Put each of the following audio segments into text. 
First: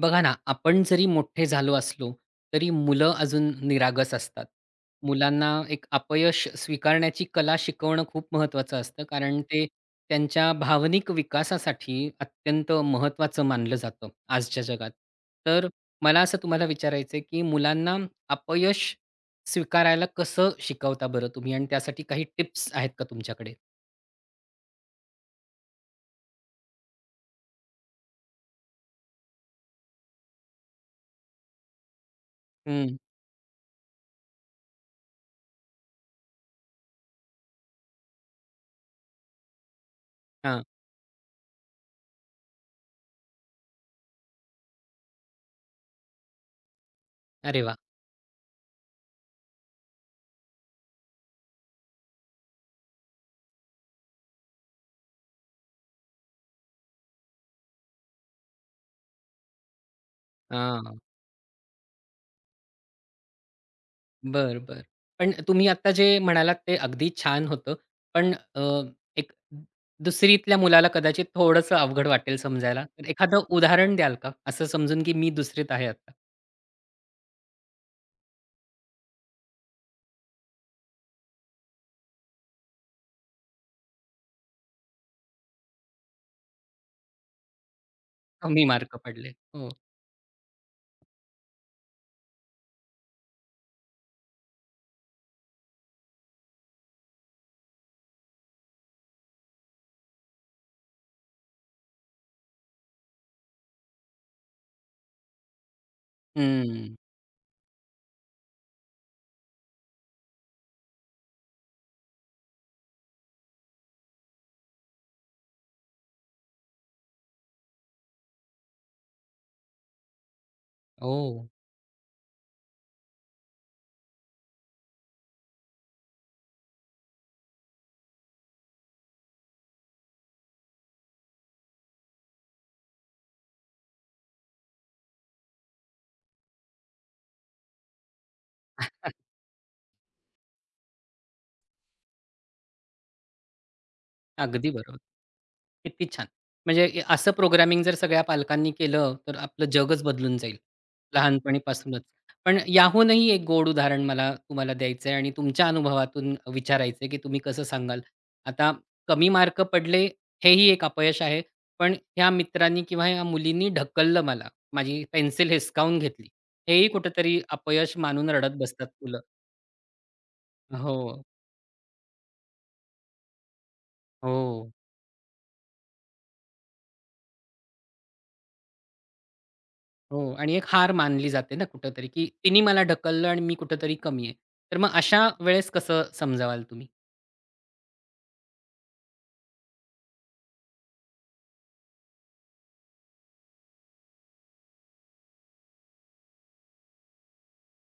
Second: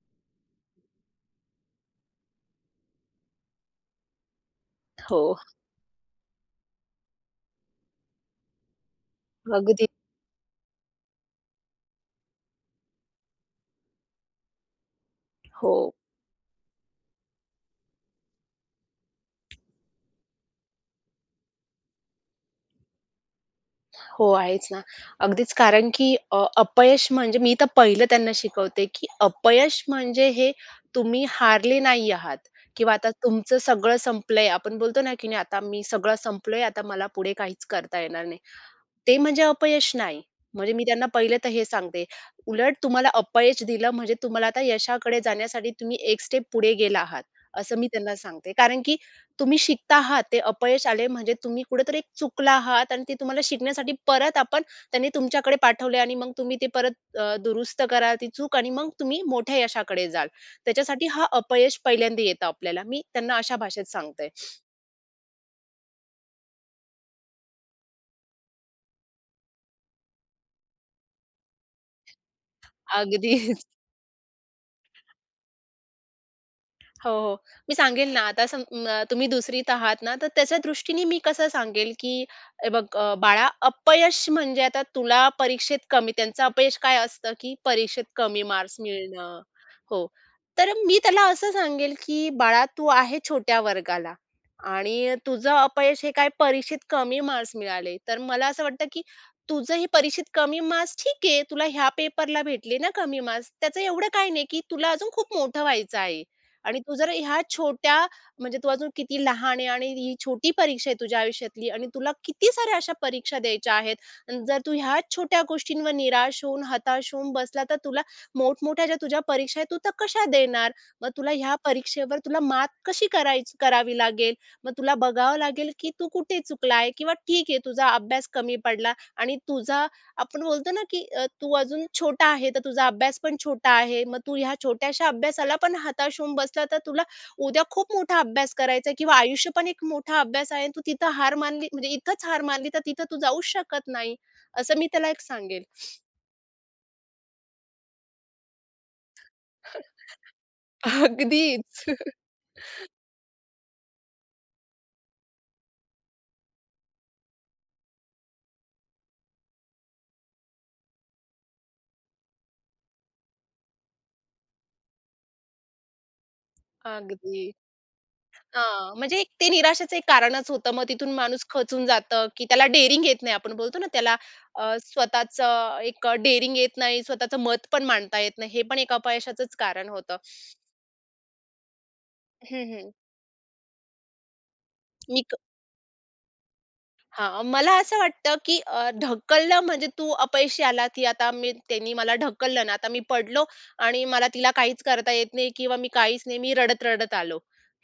बघा ना, आपण जरी मोठे झालो असलो, तरी मुलं अजून निरागस असतात. हो, मुलांना एक अपयश स्वीकारण्याची कला शिकवणं खूप महत्त्वाचं असतं, कारण ते अगदी. त्यांच्या भावनिक विकासासाठी अत्यंत महत्त्वाचं मानलं जातं आजच्या जगात. तर हो, मला असं तुम्हाला विचारायचं की मुलांना अपयश स्वीकारायला कसं शिकवता बरं तुम्ही? आणि त्यासाठी काही टिप्स आहेत का तुमच्याकडे? हो, आहेच ना. अगदीच कारण की अपयश म्हणजे मी तर पहिलं त्यांना शिकवते, की अपयश म्हणजे हे तुम्ही हारले नाही आहात किंवा हं. आता तुमचं सगळं संपलंय. आपण बोलतो ना, की नाही आता मी सगळं संपलोय, आता मला पुढे काहीच करता येणार नाही. ते म्हणजे अपयश नाही. हां. म्हणजे मी त्यांना पहिले तर हे सांगते. उलट तुम्हाला अपयश दिलं म्हणजे तुम्हाला आता यशाकडे जाण्यासाठी तुम्ही एक स्टेप पुढे गेला आहात, अरे वाह! असं मी त्यांना सांगते. कारण की तुम्ही शिकता आहात. ते अपयश आले म्हणजे तुम्ही कुठेतरी एक चुकला आहात आणि ते तुम्हाला शिकण्यासाठी परत आपण त्यांनी तुमच्याकडे पाठवले आणि मग तुम्ही ते परत दुरुस्त करा ती चूक आणि मग तुम्ही मोठ्या यशाकडे जाल. त्याच्यासाठी हा अपयश पहिल्यांदा येतं आपल्याला. मी त्यांना अशा भाषेत सांगते. बरं, बरं. पण तुम्ही आता जे म्हणालात ते अगदी छान होतं. पण एक दुसरीतल्या मुलाला कदाचित थोडंसं अवघड वाटेल समजायला. तर अगदी एखादं उदाहरण द्याल का? असं समजून की मी दुसरीत आहे आता. हो, हो. मी सांगेल ना आता तुम्ही दुसरीत आहात ना, तर त्याच्या दृष्टीने मी कसं सांगेल, की हे बघ बाळा अपयश म्हणजे आता तुला परीक्षेत कमी त्यांचं अपयश काय असतं, की परीक्षेत कमी कमी मार्क्स मार्क पडले. मिळणं. हो. हो. तर मी त्याला असं सांगेल, की "बाळा तू आहे छोट्या वर्गाला आणि तुझं अपयश हे काय परीक्षेत कमी मार्क्स मिळाले." तर मला असं वाटतं, की तुझं हे परीक्षेत कमी मार्क्स ठीक आहे, तुला ह्या पेपरला भेटले ना कमी मार्क्स. त्याचं एवढं काही नाही, की तुला अजून खूप मोठं व्हायचं आहे. आणि तू हं. जर ह्या छोट्या म्हणजे तू अजून किती लहान आहे आणि ही छोटी परीक्षा आहे तुझ्या आयुष्यातली आणि तुला किती साऱ्या अशा परीक्षा द्यायच्या आहेत. अन् जर तू ह्याच छोट्या गोष्टींवर निराश होऊन, हताश होऊन बसला, तर तुला मोठमोठ्या ज्या तुझ्या परीक्षा आहेत, तू त्या कशा देणार? मग तुला हो. ह्या परीक्षेवर तुला मात कशी करायची करावी लागेल? मग तुला बघावं लागेल, की तू कुठे चुकला किंवा ठीक आहे तुझा अभ्यास कमी पडला आणि तुझा आपण बोलतो ना, की तू अजून छोटा आहे, तर तुझा अभ्यास पण छोटा आहे. मग तू ह्या छोट्याशा अभ्यासाला पण हताश होऊन बसला, तर तुला उद्या खूप मोठा अभ्यास करायचा आहे किंवा आयुष्य पण एक मोठा अभ्यास आहे. तू तिथं हार मानली म्हणजे इथंच हार मानली, तर तिथं तू जाऊच शकत नाही. अगदी असं मी बरोबर. त्याला एक सांगेल. किती छान! म्हणजे ए असं प्रोग्रामिंग जर सगळ्या पालकांनी केलं, तर आपलं जगच बदलून जाईल, अगदीच. लहानपणीपासूनच. पण याहूनही एक गोड उदाहरण मला तुम्हाला द्यायचं आहे आणि तुमच्या अनुभवातून विचारायचं आहे, की तुम्ही कसं सांगाल? आता कमी मार्क पडले, हेही एक अपयश आहे. पण ह्या मित्रांनी किंवा ह्या मुलींनी ढकललं मला, माझी पेन्सिल हिसकावून घेतली. हेही कुठेतरी अगदी. अपयश मानून रडत बसतात हां, म्हणजे मुलं. एक ते निराशेचं एक कारणच होतं. मग तिथून हो, माणूस खचून जातं, की त्याला डेअरिंग येत नाही. आपण बोलतो ना त्याला हो. स्वतःचं एक डेअरिंग येत नाही, स्वतःचं मत पण मांडता येत नाही. हे पण एक अपयशाचंच कारण होतं. हो आणि एक हार मानली जाते ना कुठेतरी, की तिनी हं, मला हं. ढकललं आणि मी कुठेतरी कमी आहे. तर मग मी अशा वेळेस कसं समजावाल तुम्ही? हां, मला असं वाटतं, की ढकलणं म्हणजे तू अपयशी आला, की आता मी त्यांनी मला ढकललं ना, आता मी पडलो आणि मला तिला काहीच करता येत नाही किंवा मी काहीच नाही, मी रडत-रडत आलो.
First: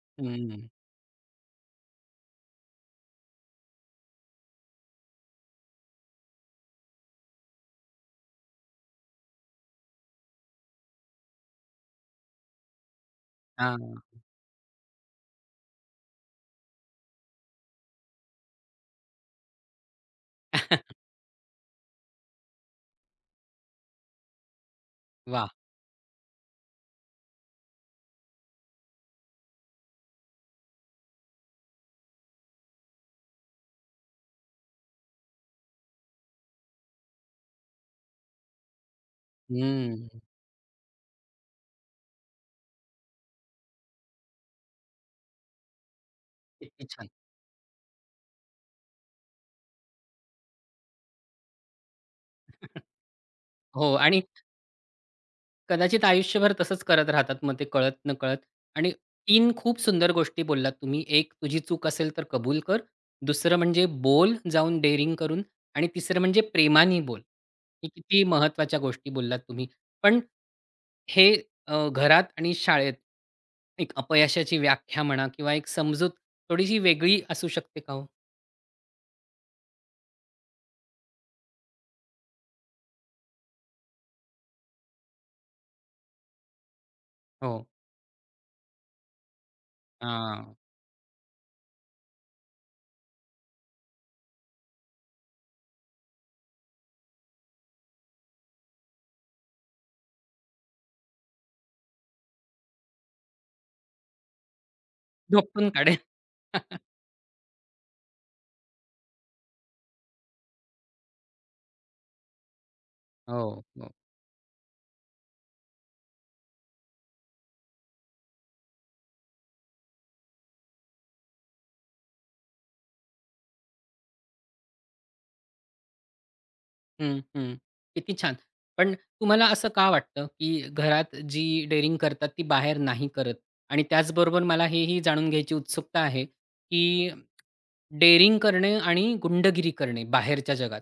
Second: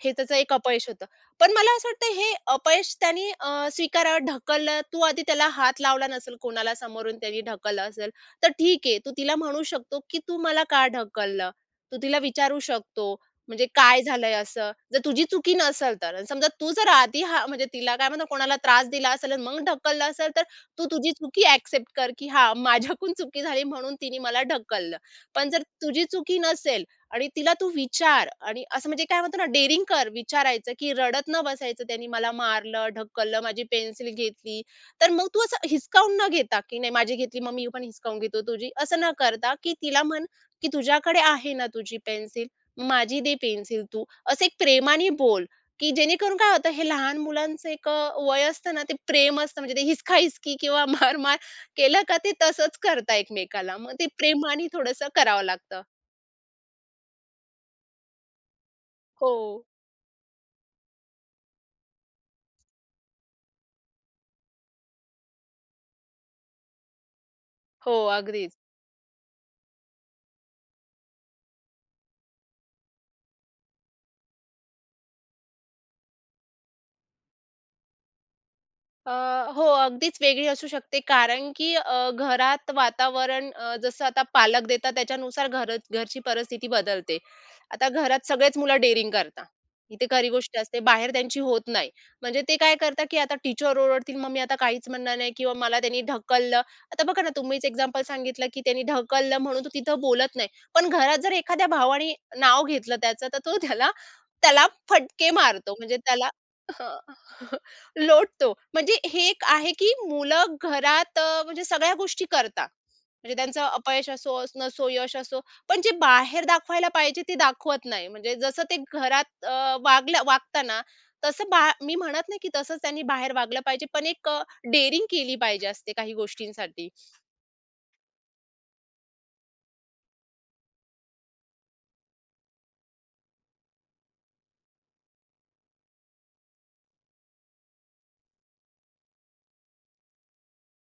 हे त्याचं एक हं. अपयश होतं. पण मला असं वाटतं हे अपयश त्याने स्वीकारावं, ढकललं. तू आधी त्याला हात लावला नसेल कोणाला समोरून त्यांनी ढकललं असेल, तर ठीक आहे. तू तिला म्हणू शकतो, की "तू मला का ढकललं?" तू तिला विचारू शकतो. म्हणजे हां, काय झालंय असं? जर तुझी चुकी नसेल तर. आणि समजा तू जर आधी हां, म्हणजे तिला काय म्हणतात कोणाला त्रास दिला असेल आणि मग ढकललं असेल, तर तू तुझी चुकी ॲक्सेप्ट कर, की हां, माझ्याकडून चुकी झाली म्हणून तिने मला ढकललं. वाह! पण जर तुझी चुकी नसेल आणि तिला तू विचार आणि असं म्हणजे काय म्हणतो ना डेअरिंग कर विचारायचं, की रडत न बसायचं, "त्याने मला मारलं, ढकललं, माझी पेन्सिल घेतली." तर मग तू असं हिसकावून न घेता, की "नाही माझी घेतली, मग मी पण हिसकावून घेतो तुझी." असं न करता, की हं, तिला म्हण, की "तुझ्याकडे आहे ना तुझी पेन्सिल? माझी दे पेन्सिल तू. असं एक प्रेमाने बोल, की जेणेकरून काय होतं किती हे छान. लहान मुलांचं एक वय असतं ना, ते प्रेम असतं म्हणजे ते हिसका-हिसकी किंवा मार-मार केलं का ते तसंच करतात एकमेकाला. मग हो ते आणि प्रेमाने थोडंसं करावं लागतं. कदाचित आयुष्यभर तसंच करत राहतात मग ते कळत-नकळत. आणि हो. 3 खूप सुंदर गोष्टी बोललात तुम्ही. एक तुझी चूक असेल तर कबूल कर. दुसरं म्हणजे बोल जाऊन डेअरिंग करून आणि तिसरं म्हणजे प्रेमाने बोल. हे हो, किती अगदीच. महत्त्वाच्या गोष्टी बोललात तुम्ही. पण हे घरात आणि शाळेत एक अपयशाची व्याख्या म्हणा किंवा एक समजूत थोडीशी वेगळी असू शकते का हो? अ, हो, अगदीच वेगळी असू शकते कारण की घरात वातावरण जसं आता पालक देतात त्याच्यानुसार घर घरची परिस्थिती बदलते. हो. आता घरात सगळेच मुलं डेअरिंग करतात. ही तर खरी हां. गोष्ट असते. बाहेर त्यांची होत नाही. म्हणजे ते काय करतात की आता टीचर ओरडतील, मग मी आता काहीच म्हणणार नाही किंवा मला त्यांनी ढकललं. आता बघा ना, तुम्हीच एक्झाम्पल सांगितलं की त्यांनी ढकललं म्हणून तो तिथं बोलत नाही. पण घरात जर एखाद्या भावाने नाव घेतलं त्याचं, तर तो त्याला त्याला फटके झोपून मारतो. म्हणजे काढेल. त्याला लोटतो. म्हणजे हे एक आहे, की मुलं घरात म्हणजे सगळ्या गोष्टी करतात. म्हणजे त्यांचं हो, हो. अपयश असो, नसो, यश असो, पण जे बाहेर दाखवायला पाहिजे ते दाखवत नाही. म्हणजे जसं ते घरात वागताना तसं मी म्हणत नाही, की तसंच त्यांनी बाहेर वागलं पाहिजे, पण एक डेअरिंग केली पाहिजे असते काही गोष्टींसाठी. हं, हं. किती छान. पण तुम्हाला असं का वाटतं, की घरात जी डेअरिंग करतात ती बाहेर नाही करत? आणि त्याचबरोबर मला हेही जाणून घ्यायची उत्सुकता आहे, की डेअरिंग करणे आणि गुंडगिरी करणे बाहेरच्या जगात,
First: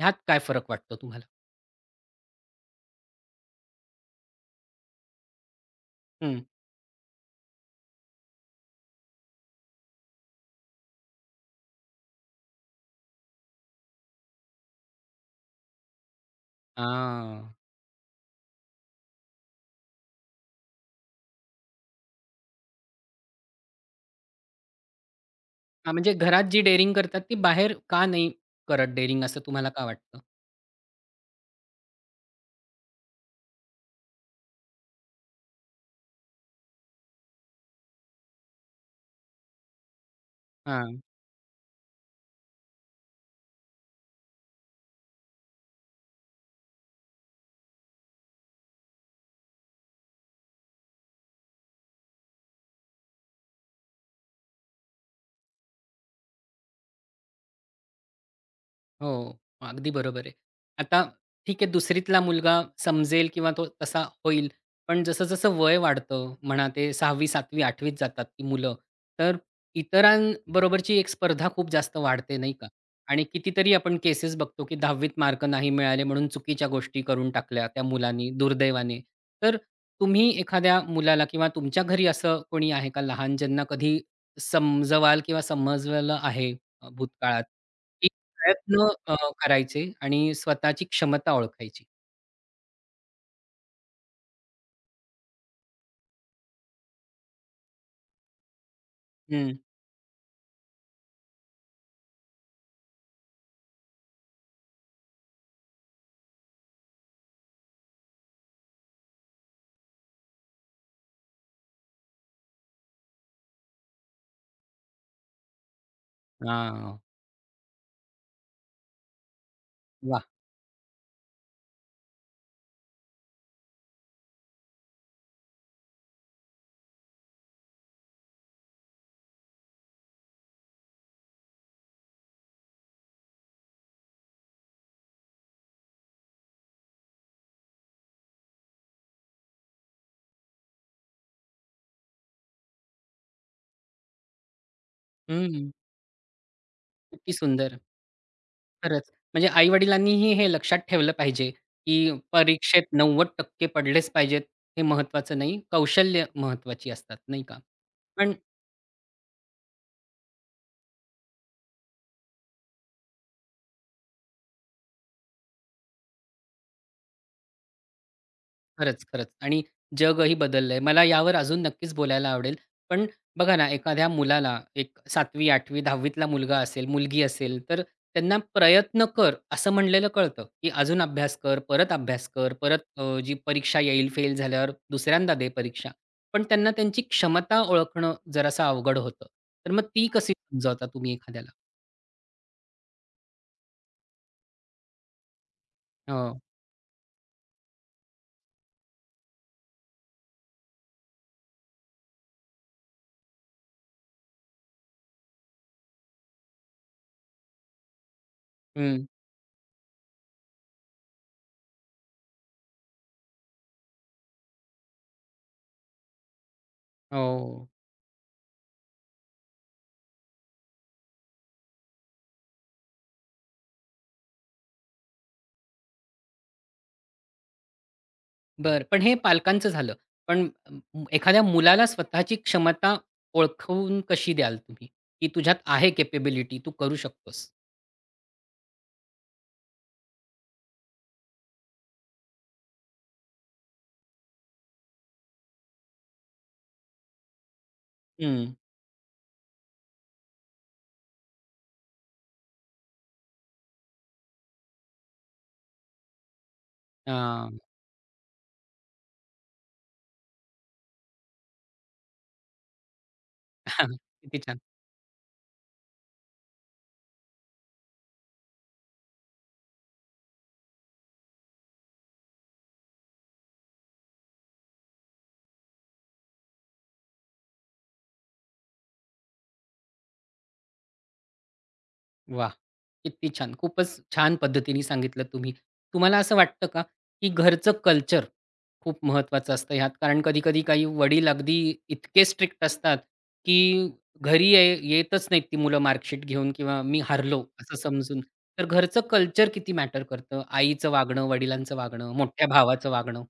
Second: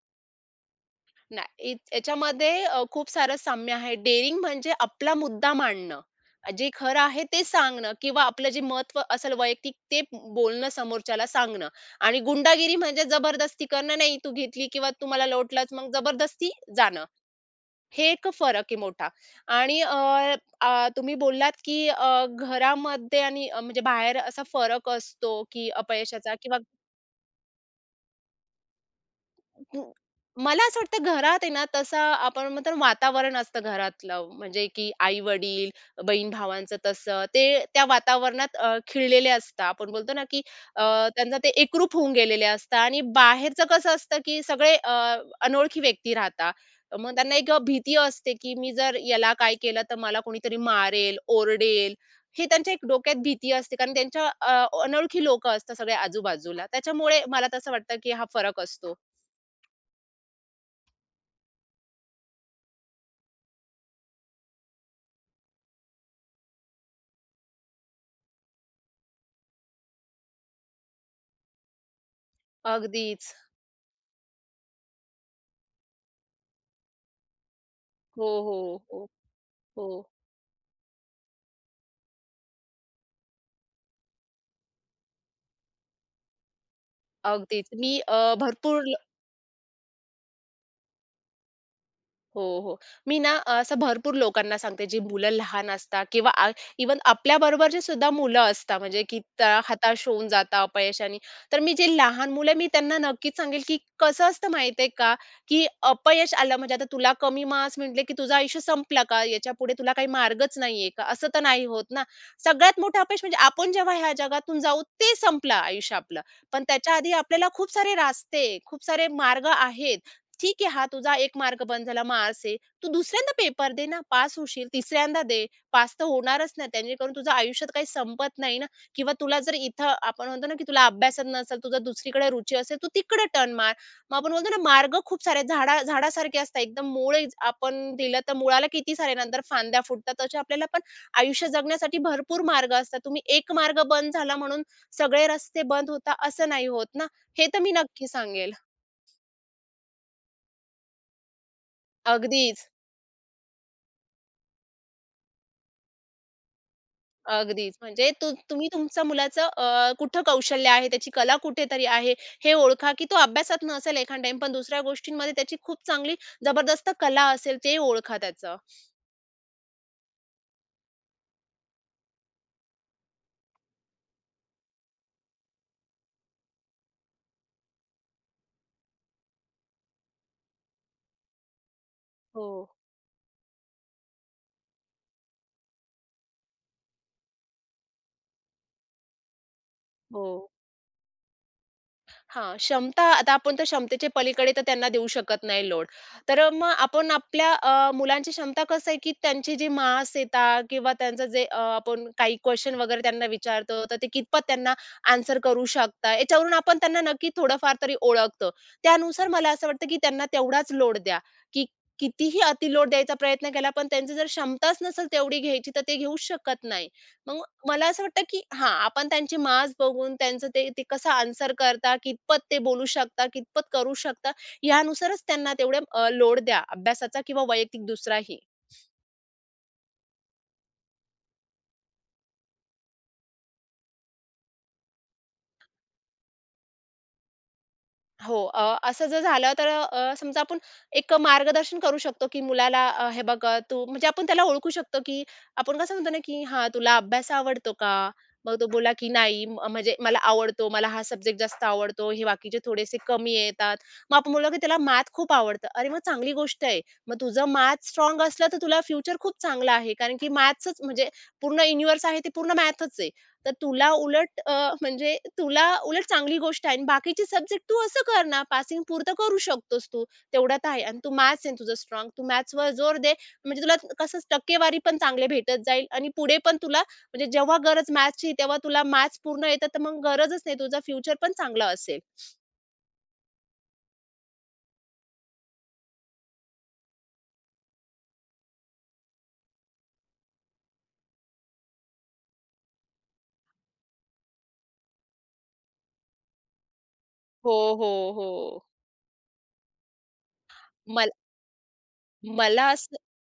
ह्यात काय फरक वाटतो तुम्हाला? नाही, याच्यामध्ये खूप सारं साम्य आहे. डेअरिंग म्हणजे आपला मुद्दा मांडणं. हं. जे खरं आहे ते सांगणं किंवा आपलं जे महत्त्व असेल वैयक्तिक ते बोलणं समोरच्याला सांगणं आणि गुंडागिरी म्हणजे जबरदस्ती करणं. नाही तू घेतली किंवा तुम्हाला लोटलंच मग जबरदस्ती जाणं. हां. हे एक फरक आहे मोठा आणि अ, अ, तुम्ही बोललात की घरामध्ये आणि म्हणजे बाहेर असा फरक असतो की हां, म्हणजे अपयशाचा घरात किंवा जी डेअरिंग करतात ती बाहेर का नाही करत डेअरिंग असं तुम्हाला का गु- वाटतं? मला असं वाटतं घरात आहे ना तसं आपण म्हणतो ना वातावरण असतं घरातलं म्हणजे की आई-वडील, बहीण-भावांचं तसं. ते त्या वातावरणात खिळलेले असतात. आपण बोलतो ना की अ, हां. त्यांचं ते एकरूप होऊन गेलेले असतात आणि बाहेरचं कसं असतं की सगळे अनोळखी व्यक्ती राहतात. मग त्यांना एक भीती असते की मी जर याला काय केलं तर मला कोणीतरी मारेल, ओरडेल. हे त्यांच्या एक डोक्यात भीती असते कारण त्यांच्या अनोळखी लोकं असतात सगळ्या आजूबाजूला. त्याच्यामुळे मला तसं वाटतं की हा फरक असतो. हो, अगदी बरोबर आहे. आता ठीक आहे, दुसरीतला मुलगा समजेल किंवा तो तसा होईल. पण जसं-जसं वय वाढतं म्हणा ते 6वी, 7वी, 8वी त जातात ती मुलं, तर इतरांबरोबरची एक स्पर्धा खूप जास्त वाढते, नाही का? आणि अगदीच. कितीतरी आपण केसेस बघतो, की 10वी मार्क नाही मिळाले म्हणून चुकीच्या गोष्टी करून टाकल्या त्या हो, मुलांनी हो, दुर्दैवाने. हो, तर हो. तुम्ही एखाद्या मुलाला किंवा तुमच्या घरी असं कोणी आहे का लहान ज्यांना कधी समजवाल किंवा समजवलं आहे भूतकाळात? अगदीच. मी प्रयत्न भरपूर अ, करायचे आणि स्वतःची क्षमता ओळखायची. हो, हो. मी ना असं भरपूर लोकांना सांगते, जी मुलं लहान असतात किंवा इव्हन आपल्याबरोबरची सुद्धा मुलं असतात, म्हणजे की हं. त्या हताश होऊन जातात अपयशाने. तर मी जे लहान मुलं आहे, मी त्यांना नक्कीच सांगेल, की कसं असतं माहिती का, की अपयश आलं म्हणजे आता तुला कमी मार्क्स म्हटले, की तुझं आयुष्य संपलं का? याच्यापुढे तुला काही मार्गच नाहीये का? असं तर नाही होत ना. सगळ्यात मोठं अपयश म्हणजे आपण जेव्हा ह्या जगातून जाऊ, ते संपलं आयुष्य आपलं. पण त्याच्या हां. आधी आपल्याला खूप सारे रास्ते, खूप सारे मार्ग आहेत. वाह! ठीक आहे हा तुझा एक मार्क बंद झाला मार्क्स आहे. तू दुसऱ्यांदा पेपर दे ना, पास होशील. तिसऱ्यांदा दे, पास तर होणारच नाही. त्याने तुझं आयुष्यात काही संपत नाही ना किंवा तुला जर इथं आपण म्हणतो ना, की तुला अभ्यासात नसेल, तुझं दुसरीकडे रुची असेल, तू तिकडे टर्न मार. मग आपण बोलतो ना मार्ग खूप सारे झाडा झाडासारखे असतात. एकदम मुळे आपण दिलं तर मुळाला किती सारे नंतर फांद्या फुटतात. तसे आपल्याला पण आयुष्य जगण्यासाठी भरपूर मार्ग असतात. तुम्ही एक मार्ग बंद झाला म्हणून सगळे रस्ते हं. बंद होता असं नाही होत ना. किती हे तर मी सुंदर. नक्की सांगेल. खरंच. म्हणजे आई-वडिलांनीही हे लक्षात ठेवलं पाहिजे, की अगदीच. परीक्षेत 90% पडलेच पाहिजेत, हे महत्त्वाचं नाही. कौशल्य महत्त्वाची असतात, नाही का? अगदीच. म्हणजे पण तुम्ही तुमच्या मुलाचं कुठं कौशल्य आहे, त्याची कला कुठेतरी आहे, हे ओळखा, की तो अभ्यासात नसेल एखाद टाईम, पण दुसऱ्या गोष्टींमध्ये त्याची खूप चांगली जबरदस्त कला असेल, ते ओळखा त्याचं. खरंच, खरंच आणि जगही बदललंय. मला यावर अजून नक्कीच बोलायला आवडेल. पण बघा ना, एखाद्या मुलाला एक 7वी, 8वी 10वीतला मुलगा असेल, मुलगी असेल, तर त्यांना "प्रयत्न कर" असं म्हणलेलं कळतं, की अजून अभ्यास कर, परत अभ्यास हो, कर, परत जी परीक्षा येईल फेल झाल्यावर दुसऱ्यांदा दे परीक्षा. पण त्यांना त्यांची क्षमता ओळखणं जरासं अवघड होतं. तर मग ती हो. कशी समजावता तुम्ही एखाद्याला? हां, क्षमता आता आपण त्या क्षमतेच्या पलीकडे तर त्यांना देऊ शकत नाही लोड. हो. तर मग आपण आपल्या मुलांची क्षमता कसं आहे, की त्यांची जी मार्क्स येतात किंवा त्यांचं जे आपण काही क्वेशन वगैरे त्यांना विचारतो, तर ते कितपत त्यांना आन्सर करू शकतात, याच्यावरून आपण त्यांना नक्की थोडंफार तरी ओळखतो. हं. त्यानुसार मला असं वाटतं, की त्यांना तेवढाच लोड द्या, की कितीही अतिलोड द्यायचा प्रयत्न केला, पण त्यांची जर क्षमताच नसेल तेवढी घ्यायची, तर ते घेऊच शकत नाही. मग हो. मला असं वाटतं, की हां, आपण त्यांची माज बघून त्यांचं ते ते कसं आन्सर करता, कितपत ते बोलू शकता, कितपत करू शकता, यानुसारच त्यांना तेवढे लोड द्या अभ्यासाचा किंवा वैयक्तिक दुसराही. बरं. पण हे पालकांचं झालं. पण एखाद्या मुलाला स्वतःची क्षमता ओळखवून कशी द्याल तुम्ही? की तुझ्यात आहे कॅपेबिलिटी, तू करू शकतोस? हो. असं जर झालं तर समजा आपण एक मार्गदर्शन करू शकतो, की मुलाला हे बघ तू म्हणजे आपण त्याला ओळखू शकतो, की आपण कसं म्हणतो ना, की "हां, तुला अभ्यास आवडतो का?" मग हं. तो बोलला, की "नाही, म्हणजे मला आवडतो. मला हा सब्जेक्ट जास्त आवडतो. हे बाकीचे थोडेसे कमी येतात." मग आपण बोललो, की "त्याला मॅथ खूप आवडतं." अरे, मग चांगली गोष्ट आहे. मग तुझं हां. मॅथ स्ट्राँग असलं तर तुला फ्युचर खूप चांगलं आहे. कारण की मॅथ्सच म्हणजे पूर्ण युनिव्हर्स आहे ते पूर्ण मॅथच आहे. तर तुला किती उलट छान. म्हणजे तुला उलट चांगली गोष्ट आहे आणि बाकीचे सब्जेक्ट तू असं कर ना, पासिंग पुरतं करू शकतोस तू, तेवढ्यात आहे आणि तू मॅथ्स आहे तुझं स्ट्राँग. तू मॅथ्सवर जोर दे, म्हणजे तुला कसं टक्केवारी पण चांगले भेटत जाईल आणि पुढे पण तुला म्हणजे जेव्हा गरज मॅथ्सची तेव्हा तुला मॅथ्स पूर्ण येतं, तर मग गरजच नाही. तुझा फ्युचर पण चांगला असेल. वाह! किती छान. खूपच छान पद्धतीने सांगितलं तुम्ही. तुम्हाला असं वाटतं का, की घरचं कल्चर खूप महत्त्वाचं असतं ह्यात? कारण कधी-कधी काही वडील अगदी इतके स्ट्रिक्ट असतात, की घरी ये येतच नाहीत ती मुलं मार्कशीट घेऊन किंवा मी हारलो हो, असं हो, समजून. हो. तर घरचं कल्चर किती मॅटर करतं? आईचं मल वागणं, वडिलांचं वागणं, मोठ्या मला भावाचं असं वागणं.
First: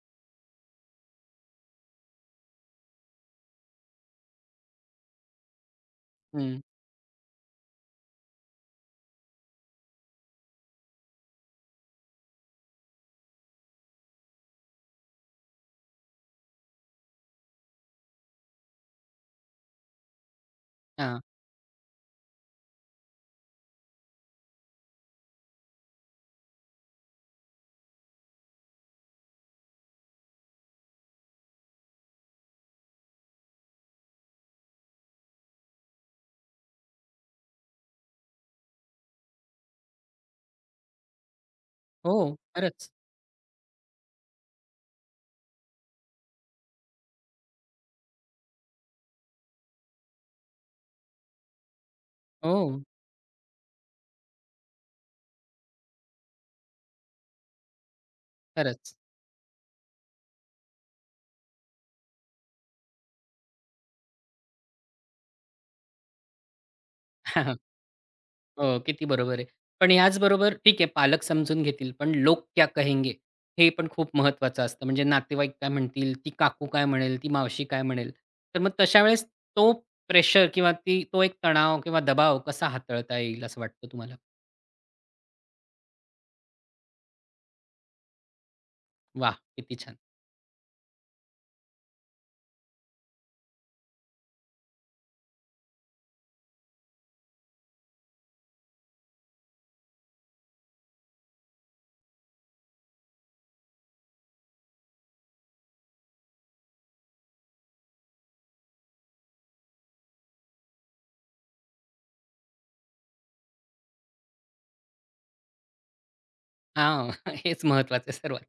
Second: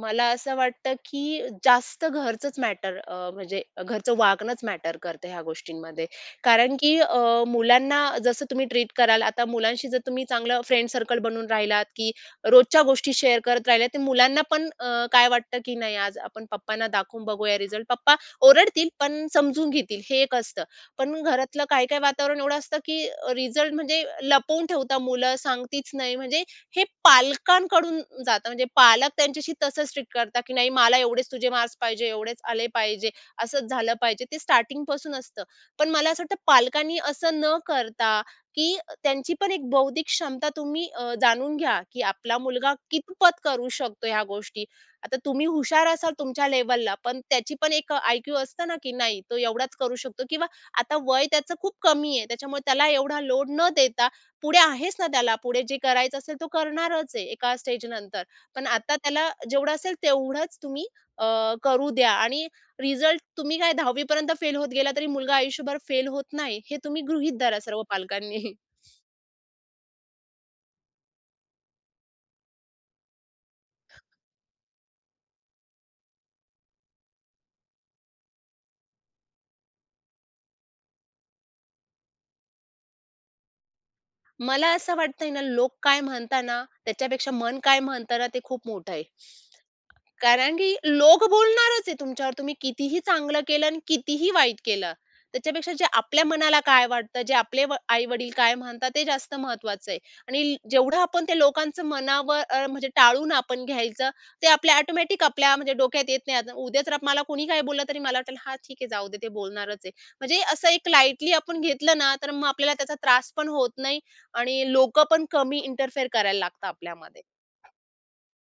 मला असं वाटतं, की जास्त घरचंच मॅटर म्हणजे घरचं वागणंच मॅटर करतं ह्या गोष्टींमध्ये. हं. कारण की मुलांना जसं तुम्ही ट्रीट कराल, आता मुलांशी जर तुम्ही चांगलं फ्रेंड सर्कल बनवून राहिलात, की रोजच्या गोष्टी शेअर करत राहिल्या, तर मुलांना पण काय वाटतं, की नाही आज आपण पप्पांना दाखवून बघूया रिझल्ट. पप्पा ओरडतील, पण समजून घेतील हे एक असतं. पण हां. घरातलं काही-काही वातावरण एवढं असतं, की रिझल्ट म्हणजे लपवून ठेवता मुलं, सांगतीच नाही. म्हणजे हे पालकांकडून जातं. म्हणजे पालक त्यांच्याशी तसं स्ट्रिक्ट करतात, की नाही मला एवढेच तुझे मार्क्स पाहिजे, एवढेच आले पाहिजे, असंच झालं पाहिजे. ते स्टार्टिंगपासून असतं. पण मला असं वाटतं पालकांनी असं न करता, की त्यांची पण एक बौद्धिक क्षमता तुम्ही जाणून घ्या, की हो. आपला मुलगा खरंच. कितपत करू शकतो ह्या गोष्टी. आता तुम्ही हुशार असाल तुमच्या लेव्हलला, पण त्याची पण एक आय-क्यू असतं ना, की नाही तो एवढाच करू शकतो किंवा आता वय त्याचं खूप कमी आहे. हो. त्याच्यामुळे त्याला एवढा लोड न देता पुढे आहेस ना त्याला, पुढे जे करायचं असेल तो करणारच आहे एका स्टेजनंतर. पण खरंच. आता त्याला जेवढं असेल तेवढंच तुम्ही अ, करू द्या आणि रिझल्ट तुम्ही काय 10वी पर्यंत फेल होत गेला तरी मुलगा आयुष्यभर फेल होत नाही, हे तुम्ही गृहीत धरा सर्व पालकांनी. हो, किती बरोबर आहे. पण ह्याचबरोबर ठीक आहे पालक समजून घेतील, पण लोक क्या कहेंगे? हे पण खूप महत्त्वाचं असतं. म्हणजे नातेवाईक काय म्हणतील? ती काकू काय म्हणेल? ती मावशी काय म्हणेल? तर मग तशा वेळेस तो प्रेशर किंवा ती तो एक तणाव किंवा दबाव कसा हाताळता येईल असं वाटतं तुम्हाला? मला असं वाटतंय ना, लोक काय म्हणता ना, त्याच्यापेक्षा मन काय म्हणतं ना, ते खूप मोठं आहे. वाह! किती छान. कारण की लोक बोलणारच आहे तुमच्यावर. तुम्ही कितीही चांगलं केलं आणि कितीही वाईट केलं. त्याच्यापेक्षा जे आपल्या मनाला काय वाटतं, जे आपले व आई-वडील काय म्हणतात ते जास्त महत्त्वाचं आहे. आणि जेवढं आपण त्या लोकांचं मनावर म्हणजे टाळून आपण घ्यायचं, ते आपल्या ऑटोमॅटिक आपल्या म्हणजे डोक्यात येत नाही. आता उद्या जर मला कोणी काही बोललं तरी मला वाटेल, "हां, ठीक आहे, जाऊ दे, ते बोलणारच आहे." म्हणजे असं एक लाईटली आपण घेतलं ना, तर मग आपल्याला त्याचा त्रास पण होत नाही आणि लोकं पण कमी इंटरफेअर करायला लागतात हां, आपल्यामध्ये. हेच महत्त्वाचं आहे सर्वात.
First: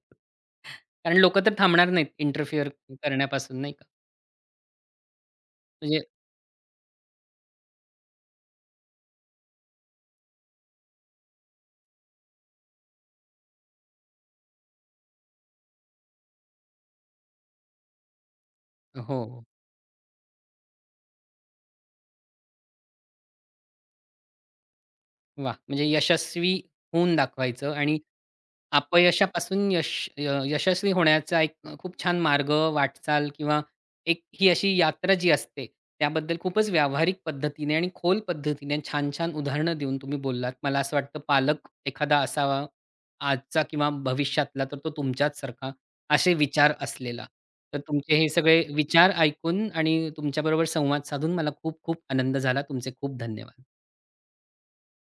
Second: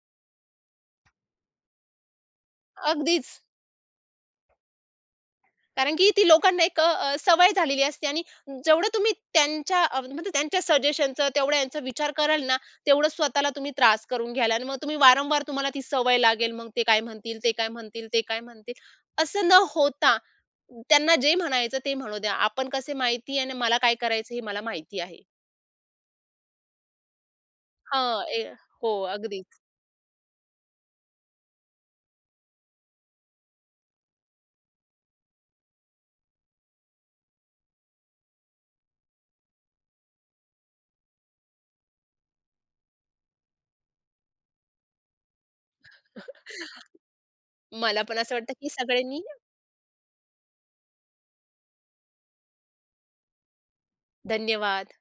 कारण लोकं तर थांबणार नाहीत इंटरफिअर अगदीच. करण्यापासून नाही का? कारण म्हणजे की ती लोकांना एक अ, अ, सवय झालेली असते आणि जेवढं तुम्ही त्यांच्या म्हणजे त्यांच्या सजेशनचं तेवढा यांचा विचार कराल ना, तेवढं स्वतःला तुम्ही त्रास करून घ्याल आणि मग तुम्ही वारंवार तुम्हाला ती सवय लागेल. मग ते काय म्हणतील, ते काय म्हणतील, ते काय म्हणतील, हो, हो. असं न होता त्यांना जे म्हणायचं ते म्हणू द्या. आपण कसे माहिती आणि मला काय करायचं हे मला माहिती आहे. वाह! म्हणजे यशस्वी होऊन दाखवायचं आणि हां. हो, अगदीच. अपयशापासून यश यशस्वी होण्याचा एक खूप छान मार्ग, वाटचाल किंवा एक ही अशी यात्रा जी असते, त्याबद्दल खूपच व्यावहारिक पद्धतीने आणि खोल पद्धतीने छान-छान उदाहरणं देऊन तुम्ही बोललात. मला असं वाटतं पालक एखादा असावा आजचा किंवा भविष्यातला, तर तो तुमच्याच सारखा असे विचार असलेला. तर मला तुमचे पण हे असं वाटतं सगळे की विचार सगळ्यांनी ऐकून आणि तुमच्याबरोबर संवाद साधून मला खूप खूप आनंद झाला. तुमचे खूप धन्यवाद. धन्यवाद.